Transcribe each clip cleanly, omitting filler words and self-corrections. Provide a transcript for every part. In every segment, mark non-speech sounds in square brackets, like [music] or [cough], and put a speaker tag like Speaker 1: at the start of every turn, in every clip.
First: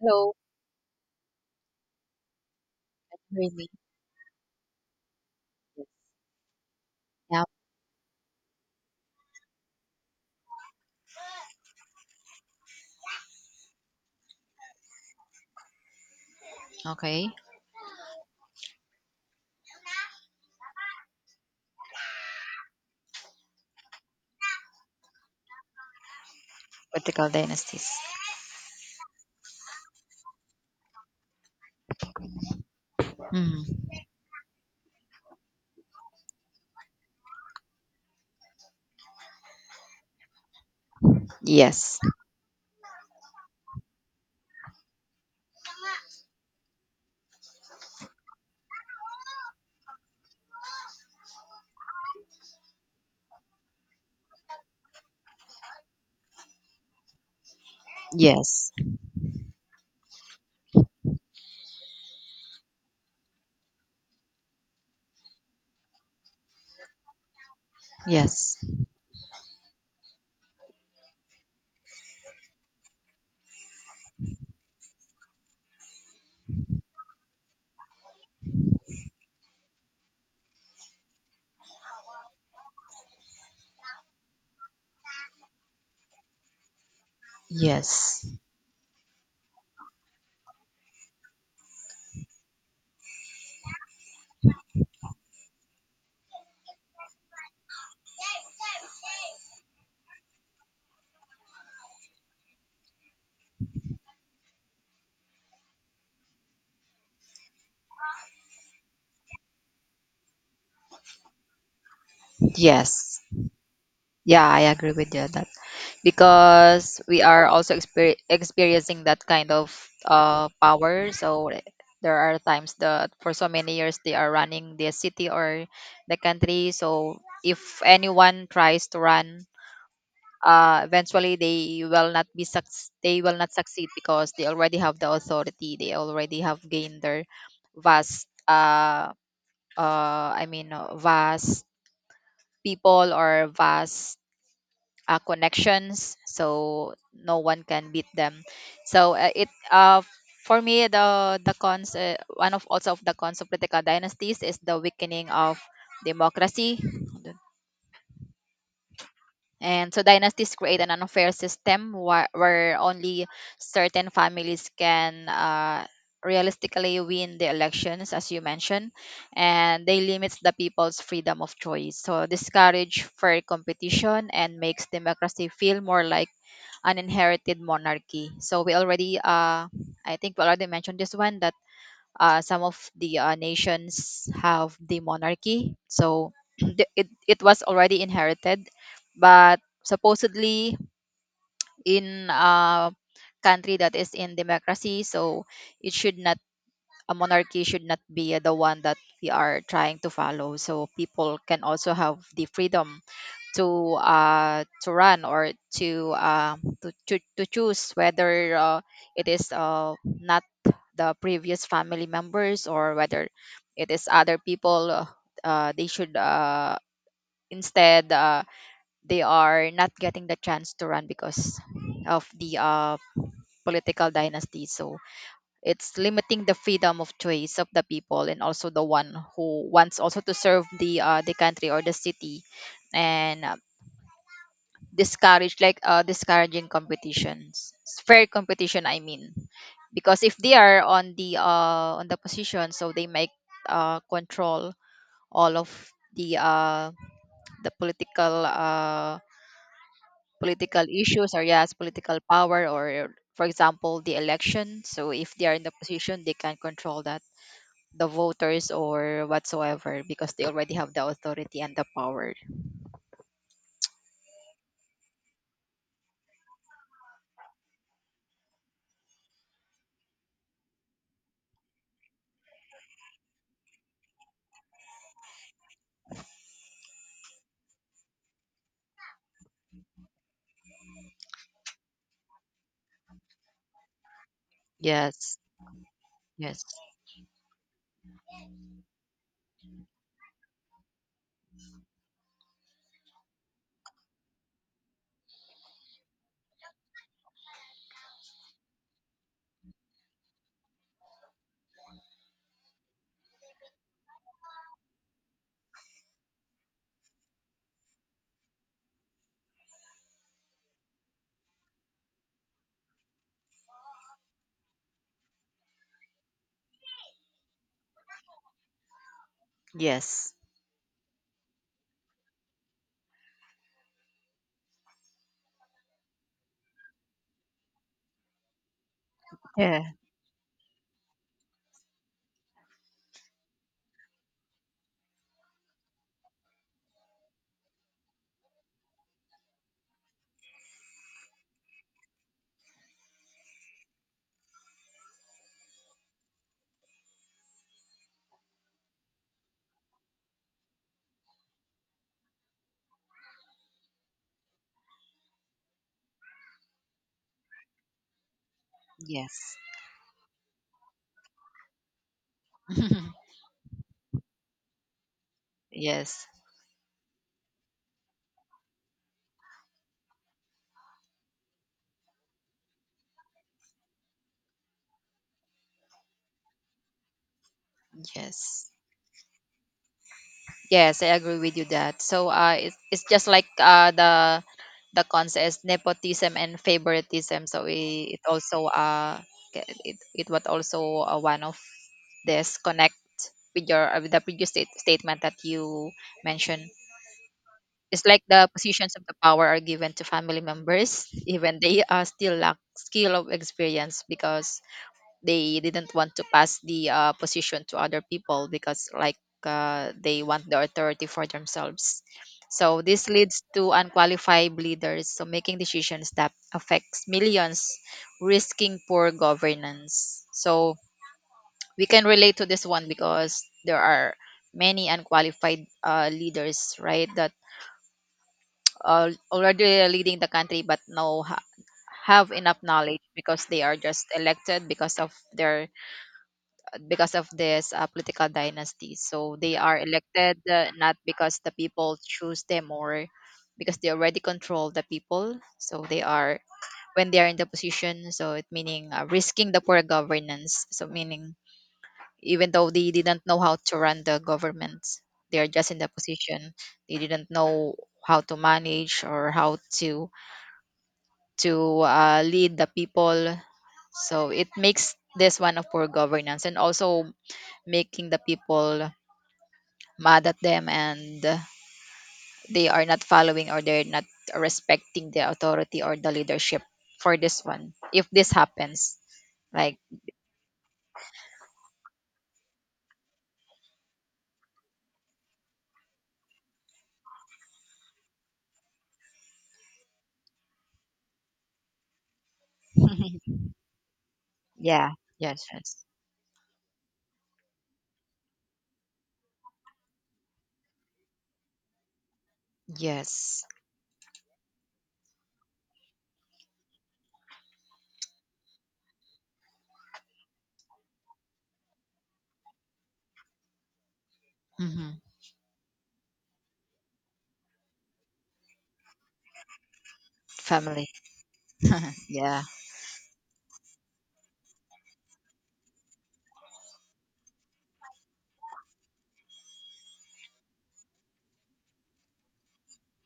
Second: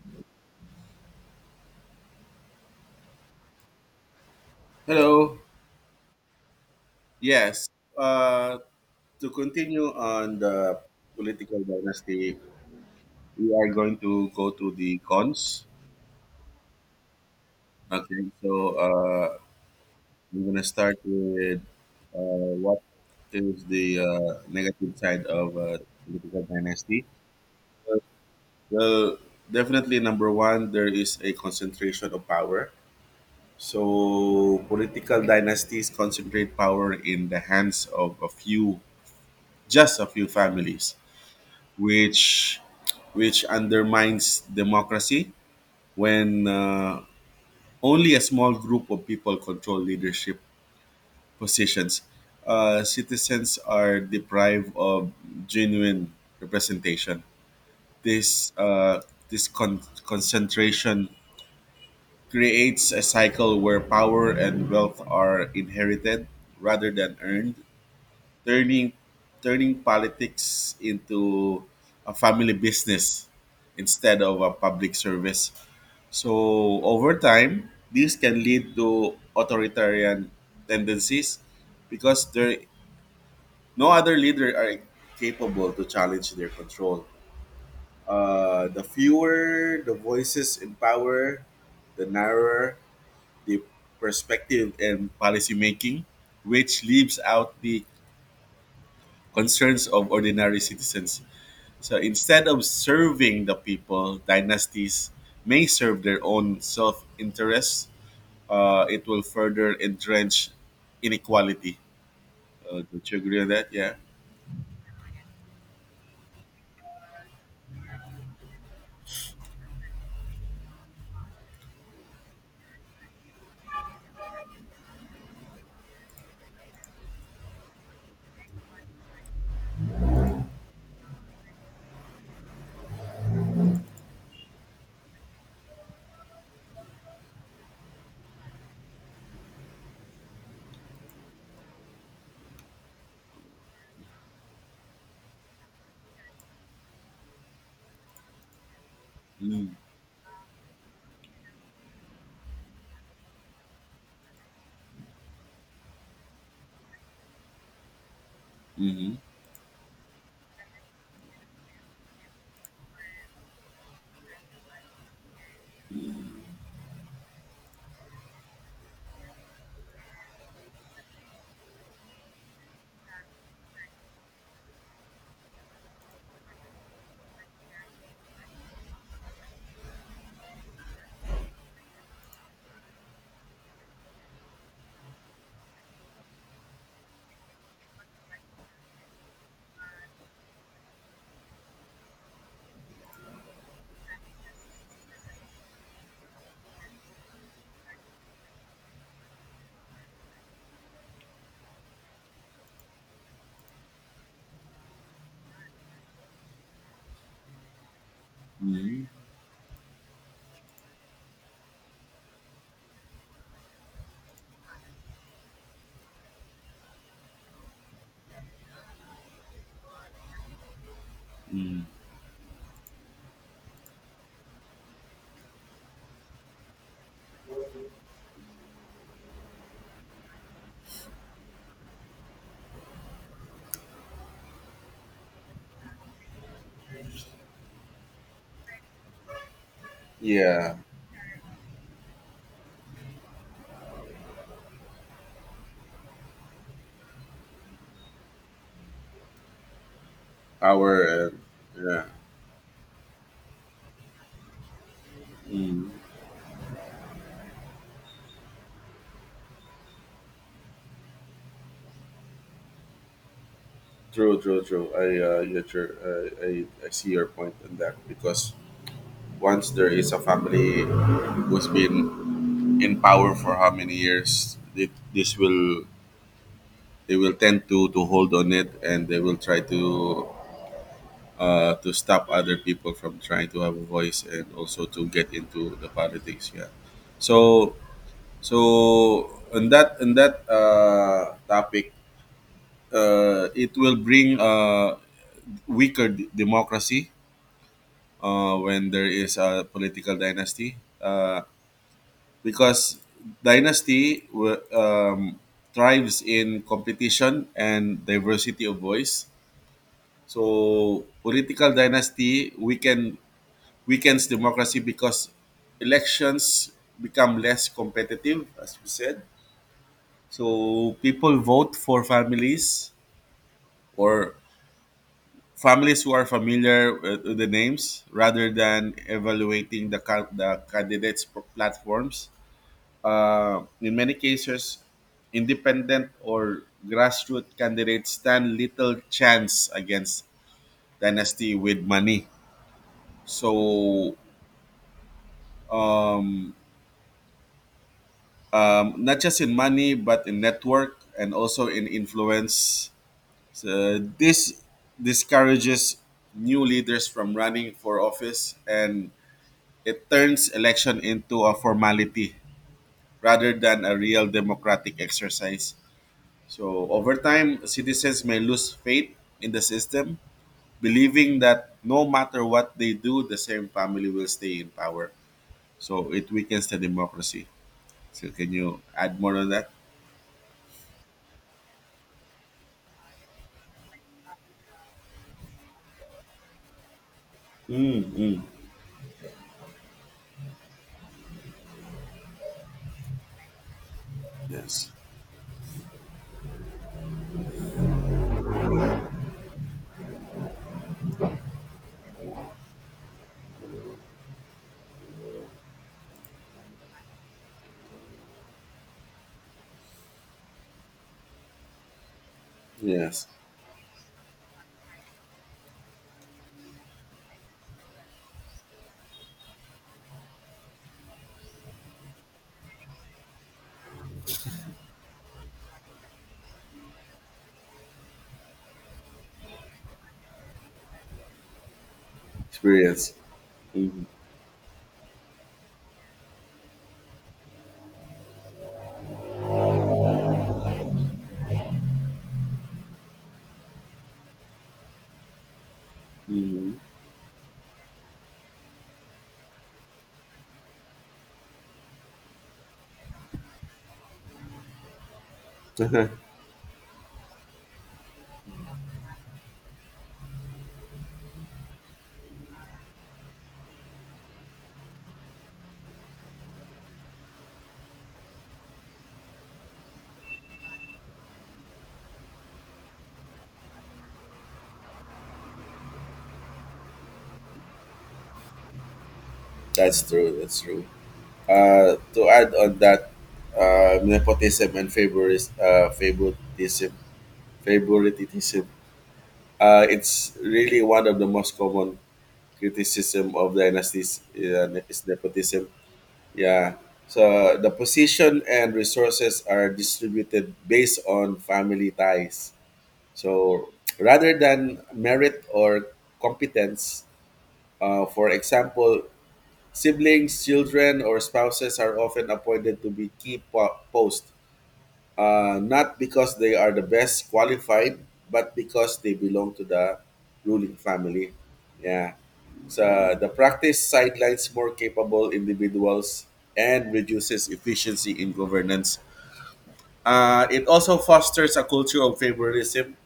Speaker 1: Hello. Really?
Speaker 2: Hello.
Speaker 1: Yes. Yeah.
Speaker 2: Yes. To continue on the political dynasty, we are going to go to the cons.
Speaker 1: Okay.
Speaker 2: Okay. So I'm going to start with what is the negative side of political dynasty.
Speaker 1: Vertical dynasties.
Speaker 2: Uh, Well, definitely number one, there is a concentration of power.
Speaker 1: Mm.
Speaker 2: So political dynasties concentrate power in the hands of a few, just a few families,
Speaker 1: Yes.
Speaker 2: which which undermines democracy when only a small group of people control leadership positions. Citizens are deprived of genuine representation. This
Speaker 1: Yes.
Speaker 2: uh, this concentration creates a cycle where power and wealth are inherited rather than earned,
Speaker 1: Yes.
Speaker 2: turning turning politics into a family business instead of a public service. So over time, this can lead to authoritarian tendencies because there no other leader are capable to challenge their control.
Speaker 1: Yes.
Speaker 2: The fewer the voices in power, the narrower the perspective and policy making, which leaves out the concerns of ordinary citizens. So instead of serving the people, dynasties may serve their own self interests. It will further entrench inequality. Don't you
Speaker 1: Yes.
Speaker 2: agree on that? Yeah.
Speaker 1: Yeah, I agree with you on that because we are also experiencing that kind of power. So there are times that for so many years they are running the city or the country. So if anyone tries to run, eventually they will not be they will not succeed because they already have the authority, they already have gained their vast vast people or vast connections, so no one can beat them. So it
Speaker 2: Mm.
Speaker 1: For me, the cons, one of also of the cons of political dynasties is the weakening of democracy.
Speaker 2: Hmm.
Speaker 1: And so dynasties create an unfair system where, only certain families can realistically win the elections, as you mentioned, and they limits the people's freedom of choice. So discourage fair competition and makes democracy feel more like an inherited monarchy. So we already, I think we already mentioned this one that some of the nations have the monarchy. So [clears throat] it was already inherited, but supposedly in a country that is in democracy, so it should not, a monarchy should not be the one that we are trying to follow, so people can also have the freedom to run, or to to choose whether uh,
Speaker 2: Hmm.
Speaker 1: it is, not the previous family members, or whether it is other people. They should, instead they are not getting the chance to run because of the political dynasty. So it's limiting the freedom of choice of the people, and also the one who wants also to serve the country or the city, and discourage, like, discouraging competitions, fair competition I mean, because if they
Speaker 2: Yeah.
Speaker 1: are on the position, so they might control all of the uh, the political, political
Speaker 2: Power.
Speaker 1: issues, or yes,
Speaker 2: Yeah.
Speaker 1: political power. Or for example the election, so if they are in the
Speaker 2: Mm.
Speaker 1: position they can control that, the voters or whatsoever, because they already have the authority and the power.
Speaker 2: True, true, true. I get your, I see your point on that because once there is a family who's been in power for how many years, this will, they will tend to hold on it, and they will try to stop other people from trying to have a voice and also to get
Speaker 1: Yes,
Speaker 2: into the politics,
Speaker 1: yes.
Speaker 2: yeah. So in that topic, it will bring weaker democracy when there is a political dynasty, uh, because dynasty thrives in competition and diversity of voice. So political dynasty weakens democracy because elections become less competitive, as we said.
Speaker 1: Yes.
Speaker 2: So people vote for families or families who are familiar with the names rather than
Speaker 1: Yeah.
Speaker 2: evaluating the candidates' platforms. In many cases, independent or grassroots candidates stand little chance against dynasty with money. So um, not just in money but in network and also in influence. So this discourages new leaders from running for office, and
Speaker 1: Yes.
Speaker 2: it turns election into a formality
Speaker 1: [laughs]
Speaker 2: rather than a real democratic exercise.
Speaker 1: Yes.
Speaker 2: So over time, citizens may lose faith in the system, believing that no matter what they do, the same family will stay in power. So it weakens the democracy. So can
Speaker 1: Yes.
Speaker 2: you add more on that?
Speaker 1: Yes, I agree with you that. So it's just like, the cons is nepotism and favoritism. So
Speaker 2: Mm,
Speaker 1: it
Speaker 2: mm.
Speaker 1: also it it was also one of, this connect with your, with the previous state,
Speaker 2: Yes.
Speaker 1: statement that you mentioned. It's like the positions of the power are given to family members, [laughs] even they are still lack skill of experience because they didn't want to pass the position to other people, because like, they want the authority for themselves. So this
Speaker 2: Yes.
Speaker 1: leads to unqualified leaders, so making decisions that affects millions, risking poor governance. So we can relate to this one because there are many unqualified leaders, right, that are already leading the country but no have enough knowledge
Speaker 2: Experience.
Speaker 1: because they are just
Speaker 2: Mm.
Speaker 1: elected because of their, because of this political dynasty. So they are elected, not because the people choose them, or because they already control the people. So they are,
Speaker 2: Mm.
Speaker 1: when they are in the position. So it meaning risking the poor governance. So meaning even though they didn't know how to run the government, they are just in the
Speaker 2: Mhm.
Speaker 1: position. They didn't know how to manage or how to lead the people. So it makes this one of poor governance, and also making the people mad at them, and they are not following, or they're not respecting the authority or the leadership, for this one if this happens,
Speaker 2: [laughs]
Speaker 1: like,
Speaker 2: That's true. That's true. To add on that, uh, nepotism and favoris, uh, favoritism, favoritism. It's really one of the most common criticism of dynasties
Speaker 1: yeah.
Speaker 2: is
Speaker 1: Yes,
Speaker 2: nepotism.
Speaker 1: yes,
Speaker 2: Yeah. So the position and resources are distributed based on family ties.
Speaker 1: yes.
Speaker 2: So rather than merit or competence, for example, siblings, children, or spouses are often appointed to be key posts,
Speaker 1: Hmm.
Speaker 2: not because they are the best qualified, but because they belong to the ruling
Speaker 1: Family.
Speaker 2: family. Yeah.
Speaker 1: Yeah.
Speaker 2: So the practice sidelines more capable individuals and reduces efficiency in governance. It also fosters a culture of favoritism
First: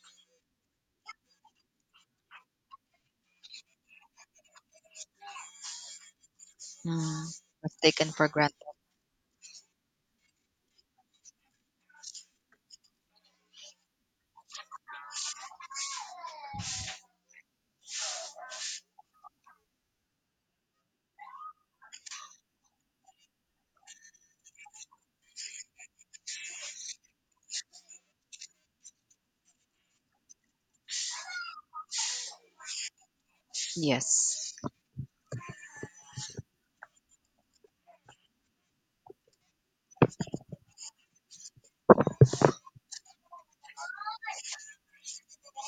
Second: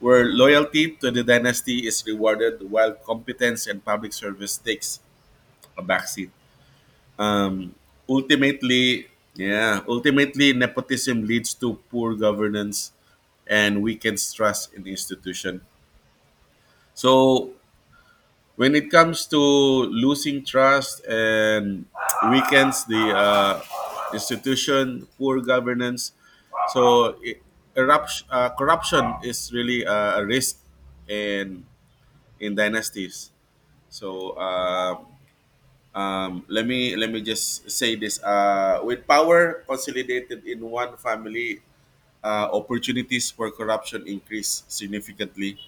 Speaker 2: where loyalty to the dynasty is rewarded while competence and public service takes a backseat.
Speaker 1: Mm. Was
Speaker 2: Um,
Speaker 1: taken for granted.
Speaker 2: Ultimately, yeah, ultimately nepotism leads to poor governance and weakens trust in institution. So when it comes to losing trust and weakens the institution, poor governance, so it, corruption is really a risk and in dynasties. So
Speaker 1: Yes,
Speaker 2: let me just say this: with power consolidated in one family, opportunities for corruption increase significantly.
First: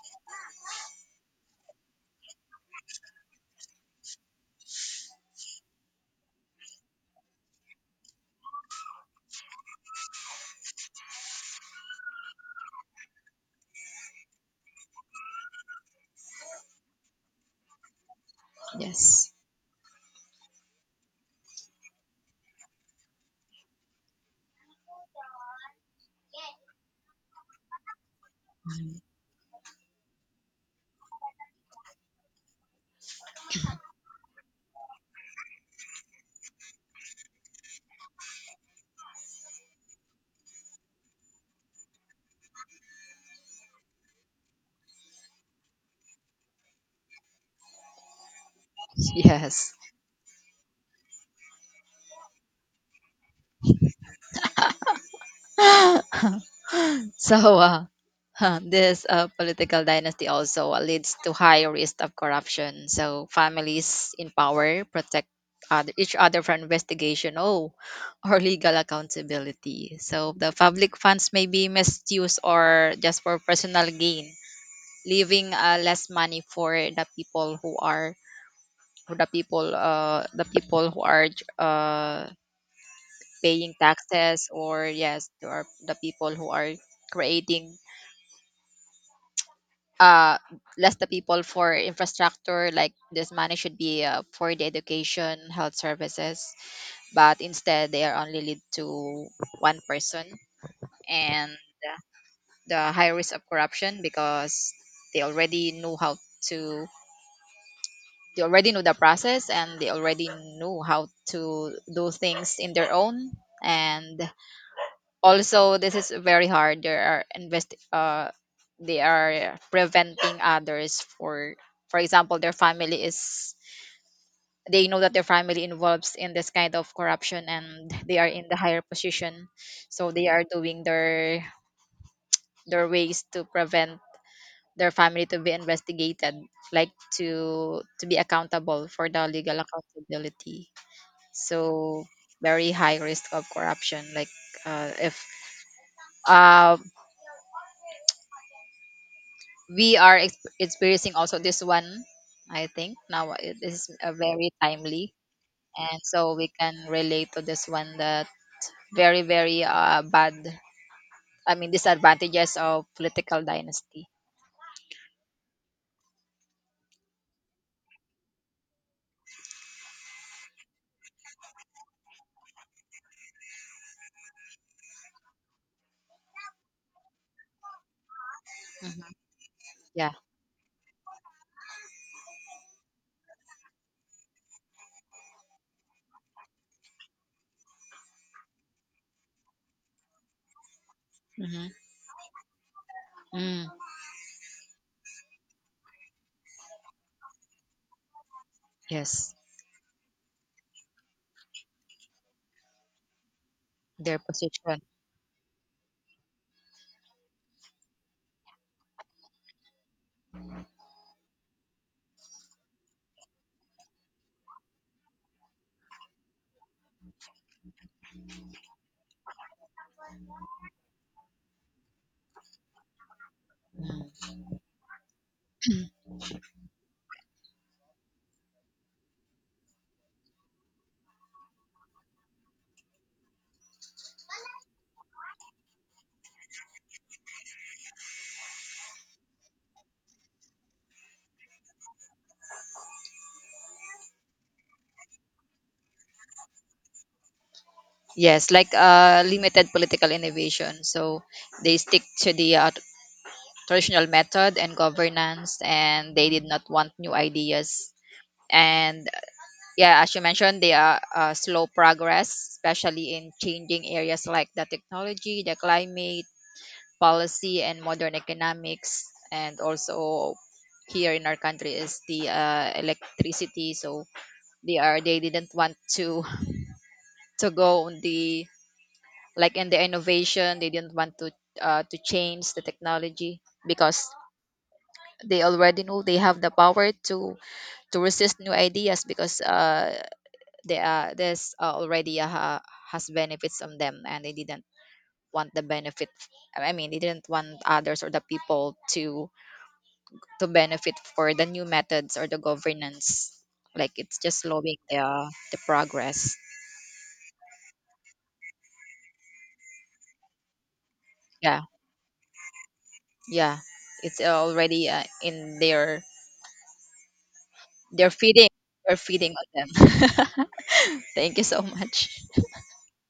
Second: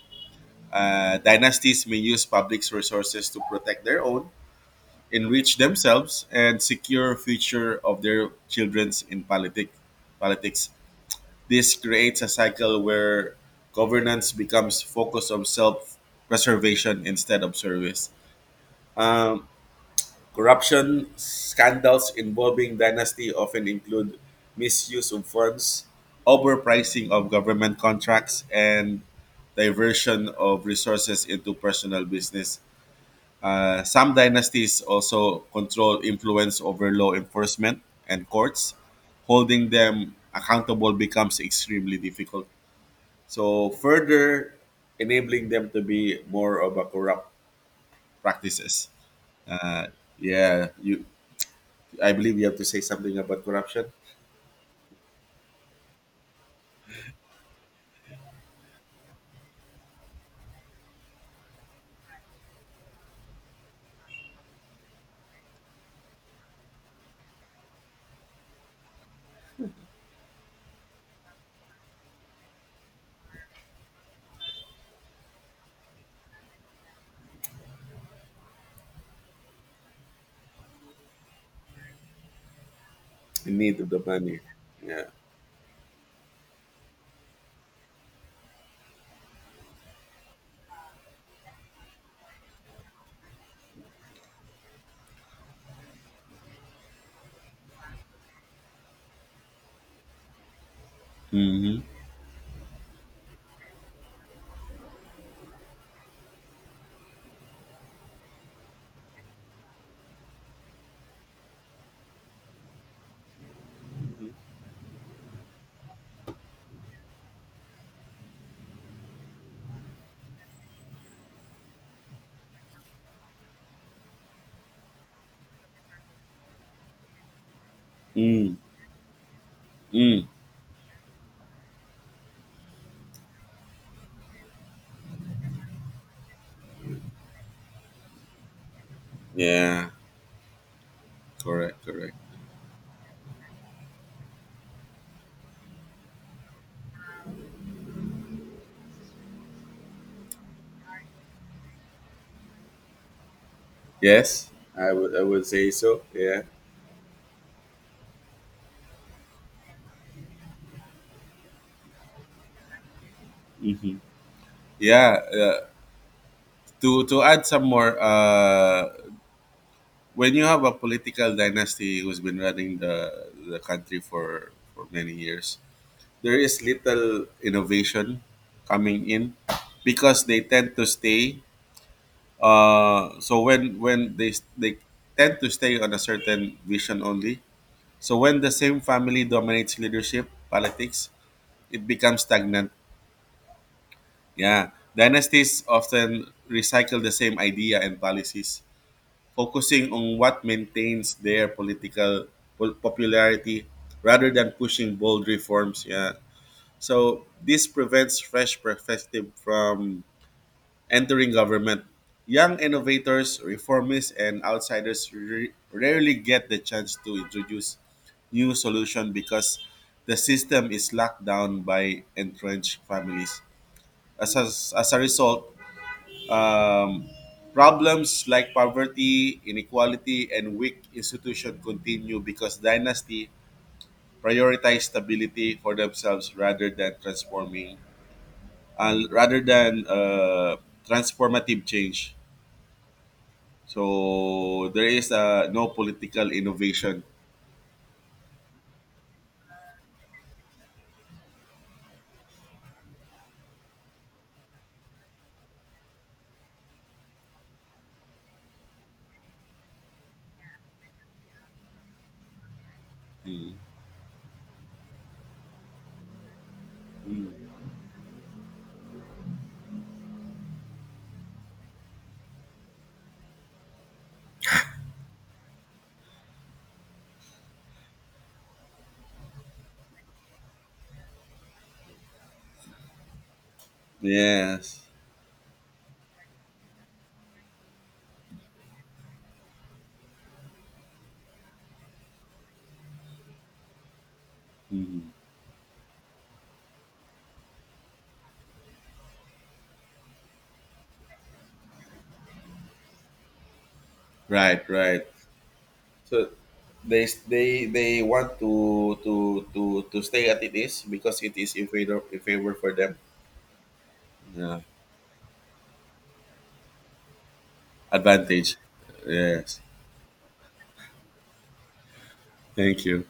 Speaker 2: Dynasties may use public resources to protect their own, enrich themselves, and secure future of their childrens in politics. This creates a cycle where governance becomes focused on self preservation instead of service.
Speaker 1: yes.
Speaker 2: Um, Corruption scandals involving dynasty often include misuse of funds, overpricing of government contracts,
Speaker 1: Mhm.
Speaker 2: and diversion of resources into personal business. Some dynasties also control influence over law enforcement and courts. Holding them accountable becomes extremely difficult. So, further enabling them to be more of a corrupt practices.
Speaker 1: [laughs] Yes.
Speaker 2: Uh, yeah, you, I believe you have to say something about corruption.
Speaker 1: So huh, this political dynasty also leads to high risk of corruption. So families in power protect other, each other from investigation, oh, [laughs] or legal accountability. So the public funds may be misused or just for personal gain, leaving less money for the people who are, who the people, the people who are uh,
Speaker 2: In
Speaker 1: paying
Speaker 2: need of the money.
Speaker 1: taxes, or
Speaker 2: Yeah.
Speaker 1: yes, or the people who are, creating uh less the people for infrastructure, like this money should be for the education, health services, but instead they are only lead to one person. And
Speaker 2: Mm-hmm.
Speaker 1: the high risk of corruption because they already knew how to, they already knew the process, and they already knew how to do things in their own. And also this is very hard, there are invest they are preventing others for example their family is, they know that their family involves in this kind of corruption and they are in the
Speaker 2: Mm.
Speaker 1: higher position, so
Speaker 2: Mm.
Speaker 1: they are doing their ways to prevent their family to be investigated, like, to be accountable for the legal
Speaker 2: Yeah.
Speaker 1: accountability.
Speaker 2: Correct.
Speaker 1: So
Speaker 2: Correct.
Speaker 1: very high risk of corruption, like, if uh we are experiencing also this one. I think now it is a very
Speaker 2: Yes. I
Speaker 1: timely,
Speaker 2: would. I would say
Speaker 1: and
Speaker 2: so.
Speaker 1: so
Speaker 2: Yeah.
Speaker 1: we can relate to this one, that very very bad, I mean, disadvantages of political
Speaker 2: Mm-hmm.
Speaker 1: dynasty.
Speaker 2: Yeah. To add some more, when you have a political dynasty who's been running the country for many years, there is little innovation
Speaker 1: Mhm.
Speaker 2: coming in
Speaker 1: Yeah.
Speaker 2: because they tend to stay. So when they tend to stay on a certain vision only. So when the same family dominates leadership politics,
Speaker 1: Hmm.
Speaker 2: it becomes stagnant.
Speaker 1: Mm.
Speaker 2: Yeah, dynasties often recycle the same idea and policies,
Speaker 1: Yes.
Speaker 2: focusing on what maintains their political popularity
Speaker 1: Their
Speaker 2: rather than
Speaker 1: position.
Speaker 2: pushing bold reforms. Yeah. So this prevents fresh perspective from entering government. Young innovators, reformists, and outsiders rarely get the chance to introduce new solutions because the system is locked down by entrenched families.
Speaker 1: Mm.
Speaker 2: As a, as a result, um, problems like poverty, inequality, and weak institution continue because dynasty prioritize stability for themselves rather than uh, rather than uh, transformative change. So there is no political innovation.
Speaker 1: Yes, like, limited political innovation. So they stick to the traditional method and governance, and they did not want new ideas. And yeah, as you mentioned, they are, slow progress, especially in
Speaker 2: Mm.
Speaker 1: changing areas like the technology, the climate
Speaker 2: Mm.
Speaker 1: policy, and modern economics. And also here in our country is the electricity. So they are, they didn't want to [laughs] to go on the, like in the innovation. They didn't want to change the technology because
Speaker 2: Yes.
Speaker 1: they already know they have the power to resist new ideas, because there are, there's already a, has benefits on them, and they didn't
Speaker 2: Mm.
Speaker 1: want the benefit, I mean they didn't want others or the people to benefit for the new methods or the governance, like it's just
Speaker 2: Right,
Speaker 1: slowing
Speaker 2: right.
Speaker 1: the
Speaker 2: So
Speaker 1: progress.
Speaker 2: they want to stay at it is because it is
Speaker 1: Yeah,
Speaker 2: in favor for them.
Speaker 1: yeah, it's
Speaker 2: Yeah.
Speaker 1: already in their feeding,
Speaker 2: Advantage.
Speaker 1: they're feeding
Speaker 2: Yes.
Speaker 1: on them. [laughs] Thank you so much.
Speaker 2: Thank you.